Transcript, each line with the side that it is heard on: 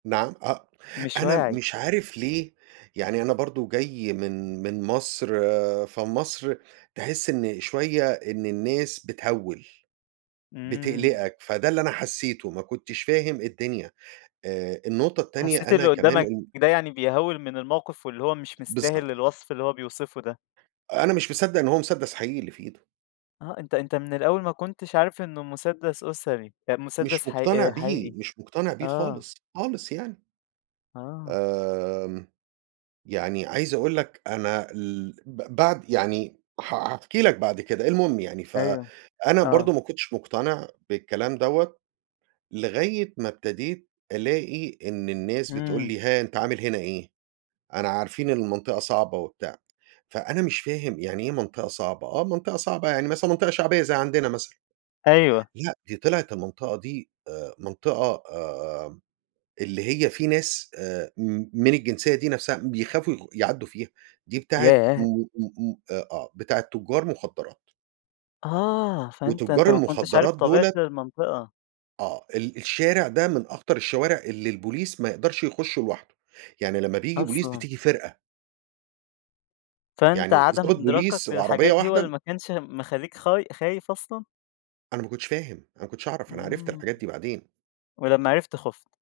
right: نعم أ
left: مش
right: أنا
left: واعي.
right: مش عارف ليه، يعني أنا برضه جاي من من مصر، فمصر تحس إن شوية إن الناس بتهوّل،
left: إمم.
right: بتقلقك فده اللي أنا حسّيته ما كنتش فاهم الدنيا، آآ النقطة التانية
left: حسّيت
right: أنا
left: اللي
right: كمان،
left: قدّامك
right: امم
left: ده يعني بيهوّل من الموقف، واللي هو مش مستاهل
right: بالضبط.
left: الوصف اللي هو بيوصفه ده.
right: أنا مش مصدّق إن هو مُسدّس حقيقي اللي في إيده.
left: آه أنت أنت من الأول ما كنتش عارف إنه مُسدّس أسري أ
right: مش
left: مُسدّس ح
right: مقتنع
left: آآ
right: بيه،
left: حقيقي،
right: مش مقتنع بيه
left: آه.
right: خالص، خالص يعني.
left: آه.
right: آمم يعني عايز أقول لك أنا ال ب بعد يعني ح هاحكي لك بعد كده المهم يعني،
left: أيوه،
right: فأنا
left: آه.
right: برضه ما كنتش مقتنع بالكلام دوّة، لغاية ما ابتديت ألاقي إن الناس بتقول
left: إمم.
right: لي: "ها أنت عامل هنا إيه؟" أنا عارفين إن المنطقة صعبة وبتاع، فأنا مش فاهم يعني إيه منطقة صعبة؟ آه منطقة صعبة يعني مثلًا منطقة شعبية زي عندنا مثلًا،
left: أيوه.
right: لأ دي طلعت المنطقة دي آآ منطقة آآ، اللي هي في ناس آآ م من الجنسية دي نفْسها بيخافوا يغ يعدّوا فيها، دي بتاعة م
left: ياه!
right: م م آآ آه، بتاعة تُجّار مُخدرات
left: آه، فأنت
right: وتُجّار
left: أنت ما كنتش عارف
right: المُخدرات
left: طبيعة
right: دُولة
left: المنطقة.
right: آه، ال الشارع ده من أخطر الشوارع اللي البوليس ما يقدرش يُخشُّه لوحده، يعني لمّا بييجي بوليس
left: أصلًا!
right: بتيجي فرقة.
left: فأنت
right: يعني
left: عَدَم
right: ضابط
left: إدراكك
right: بوليس وعربية
left: للحجات دي هو اللي
right: واحدة
left: ما كانش مخلّيك خاي خايف أصلًا؟
right: أنا ما كنتش فاهم، أنا ما كنتش اعرف، أنا عرفت الحاجات
left: إمم.
right: دي بعدين.
left: ولمّا عرفت خُفت.